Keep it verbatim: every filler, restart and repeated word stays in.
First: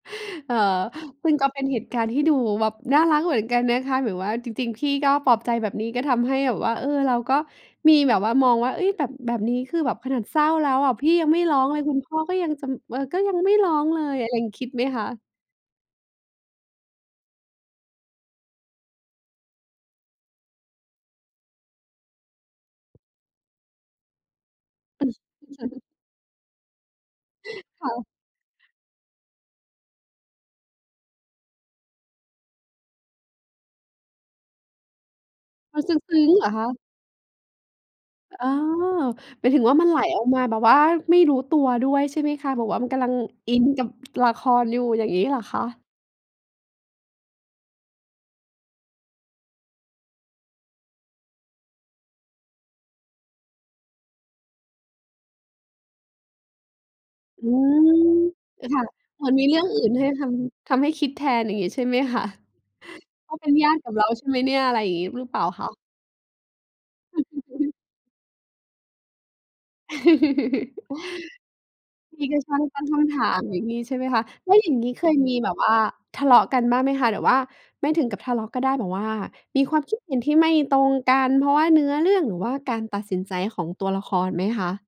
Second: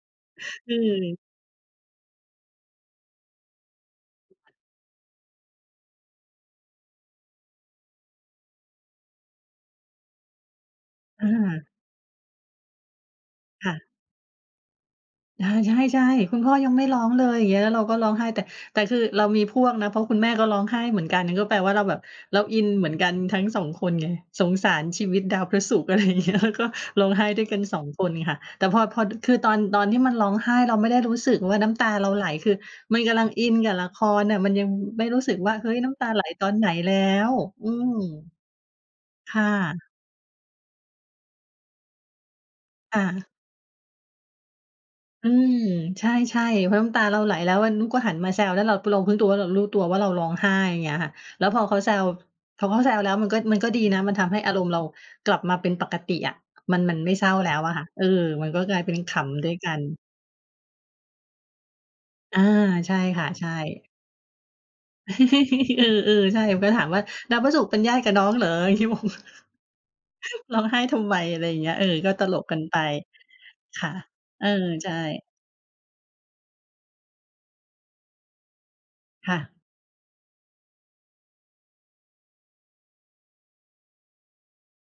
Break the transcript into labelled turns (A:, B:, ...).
A: เออ
B: อือ
A: วึง ก็เป็นเหตุการณ์ที่ดูแบบน่ารักเหมือนกันนะคะ แบบว่าจริง ๆ พี่ก็ปลอบใจแบบนี้ ก็ทำให้แบบว่า เออ เราก็มีแบบว่า มองว่า เฮ้ย แบบ แบบนี้คือแบบขนาดเศร้าแล้วอะ พี่
B: อ
A: ยังไม่ร้อ
B: า
A: งเลย คุณพ่อก็ยังจำ เอ่อ ก็ยังไม่
B: ค
A: ร้
B: ่
A: อ
B: ะ
A: งเลยอะ ยัง คิดไหมคะ?
B: อา ใช่ ๆ คุณพ่อยังไม่ร้องเลย อย่างเงี้ย แล้วเราก็ร้องไห้ แต่ แต่คือเรามีพวกนะ เพราะคุณแม่ก็ร้องไห้เหมือนกัน ก็แปลว่าเราแบบเราอินเหมือนกันทั้ง สอง คนไง สงสารชีวิตดาวพระศุกร์ อะไรอย่างเงี้ย แล้วก็ร้องไห้ด้วยกัน สอง
A: ค่
B: ค
A: ะ
B: นค่ะ แต่พอ พอ ด คือตอน ตอนที่มันร้องไห้ เราไม่ได้รู้สึกว่าน้ำตาเราไหล คือมันกำลังอินกับละครน่ะ มันยังไม่รู้สึกว่า เฮ้ย
A: มัน
B: น้
A: ซ
B: ำตาไ
A: ึ
B: หล
A: ้ง ๆ
B: ต
A: เหร
B: อ
A: อ
B: น
A: ค
B: ไหน
A: ะ?
B: แล้ว อืม
A: อ อ๋อ
B: ค
A: ห
B: ่
A: มายถึงว่า มั
B: ะ
A: นไหลออกมาแบบว่าไม่รู้ตัวด้วยใช่ไหมคะ? แบบว่ามัน
B: ค
A: ก
B: ่
A: ำลัง
B: ะ
A: อินกับ ละครอยู่ อย่างงี้
B: อื
A: เหรอ
B: ม
A: คะ?
B: ใช่ ๆ เพราะน้ำตาเราไหล แล้วอันนู้ก็หันมาแซว แล้วเรา ป เรารู้ตัวว่า เรารู้ตัวว่าเราร้องไห้ อย่างเงี้ยค่ะ แล้วพอเขาแซว พอเขาแซวแล้ว มันก็ มันก็ดีนะ มันทำให้อารมณ์เรากลับมาเป็นปกติอะ มัน มันไม่เศร้า
A: อื
B: แล้วอะ
A: ม
B: ค่ะ เออ มันก
A: เ
B: ็
A: ออ
B: กล
A: ค
B: า
A: ่
B: ย
A: ะ
B: เป็นข
A: เหมือนมี
B: ำด้
A: เ
B: ว
A: ร
B: ย
A: ื่อง
B: กั
A: อื่
B: น
A: นให้ทำ ทำให้คิดแทน อย่างงี้ใช่ไหมคะ?
B: อา ใช่ค่ะ
A: เขา
B: ใ
A: เ
B: ช
A: ป็
B: ่
A: นญาติกับเราใช่ไหมเนี่ย อะไรอย่างงี้ หรือเปล่าคะ?
B: เออ ๆ ใช่ มันก็ถามว่า "ดาว
A: อือ
B: พระศุ
A: ฮ
B: ก
A: ึ
B: ร์เป็นญาติกับน้องเหรอ?" พี่งง "ร้องไห้ทำไม?" อะไรอย่างเงี้ย เออ ก็
A: พ
B: ต
A: ี่ก
B: ล
A: ็
B: ก
A: ช
B: ก
A: ่
B: ั
A: า
B: น
A: ง
B: ไป
A: ตั้งคำถาม อย่างงี
B: ค
A: ้
B: ่
A: ใ
B: ะ
A: ช่ไหมคะ
B: เออ
A: แล้วอย่างง
B: ใ
A: ี
B: ช
A: ้เคย
B: ่
A: มีแบบว่าทะเลาะกันบ้างไหมคะ หรือว่าไม่ถึงกับทะเลาะก็ได้ แบบว่า
B: ค่ะ
A: มีความคิดเห็นที่ไม่ตรงกัน เพราะว่าเนื้อเรื่อง หรือว่าการตัดสินใจของตัวละครไหมคะ?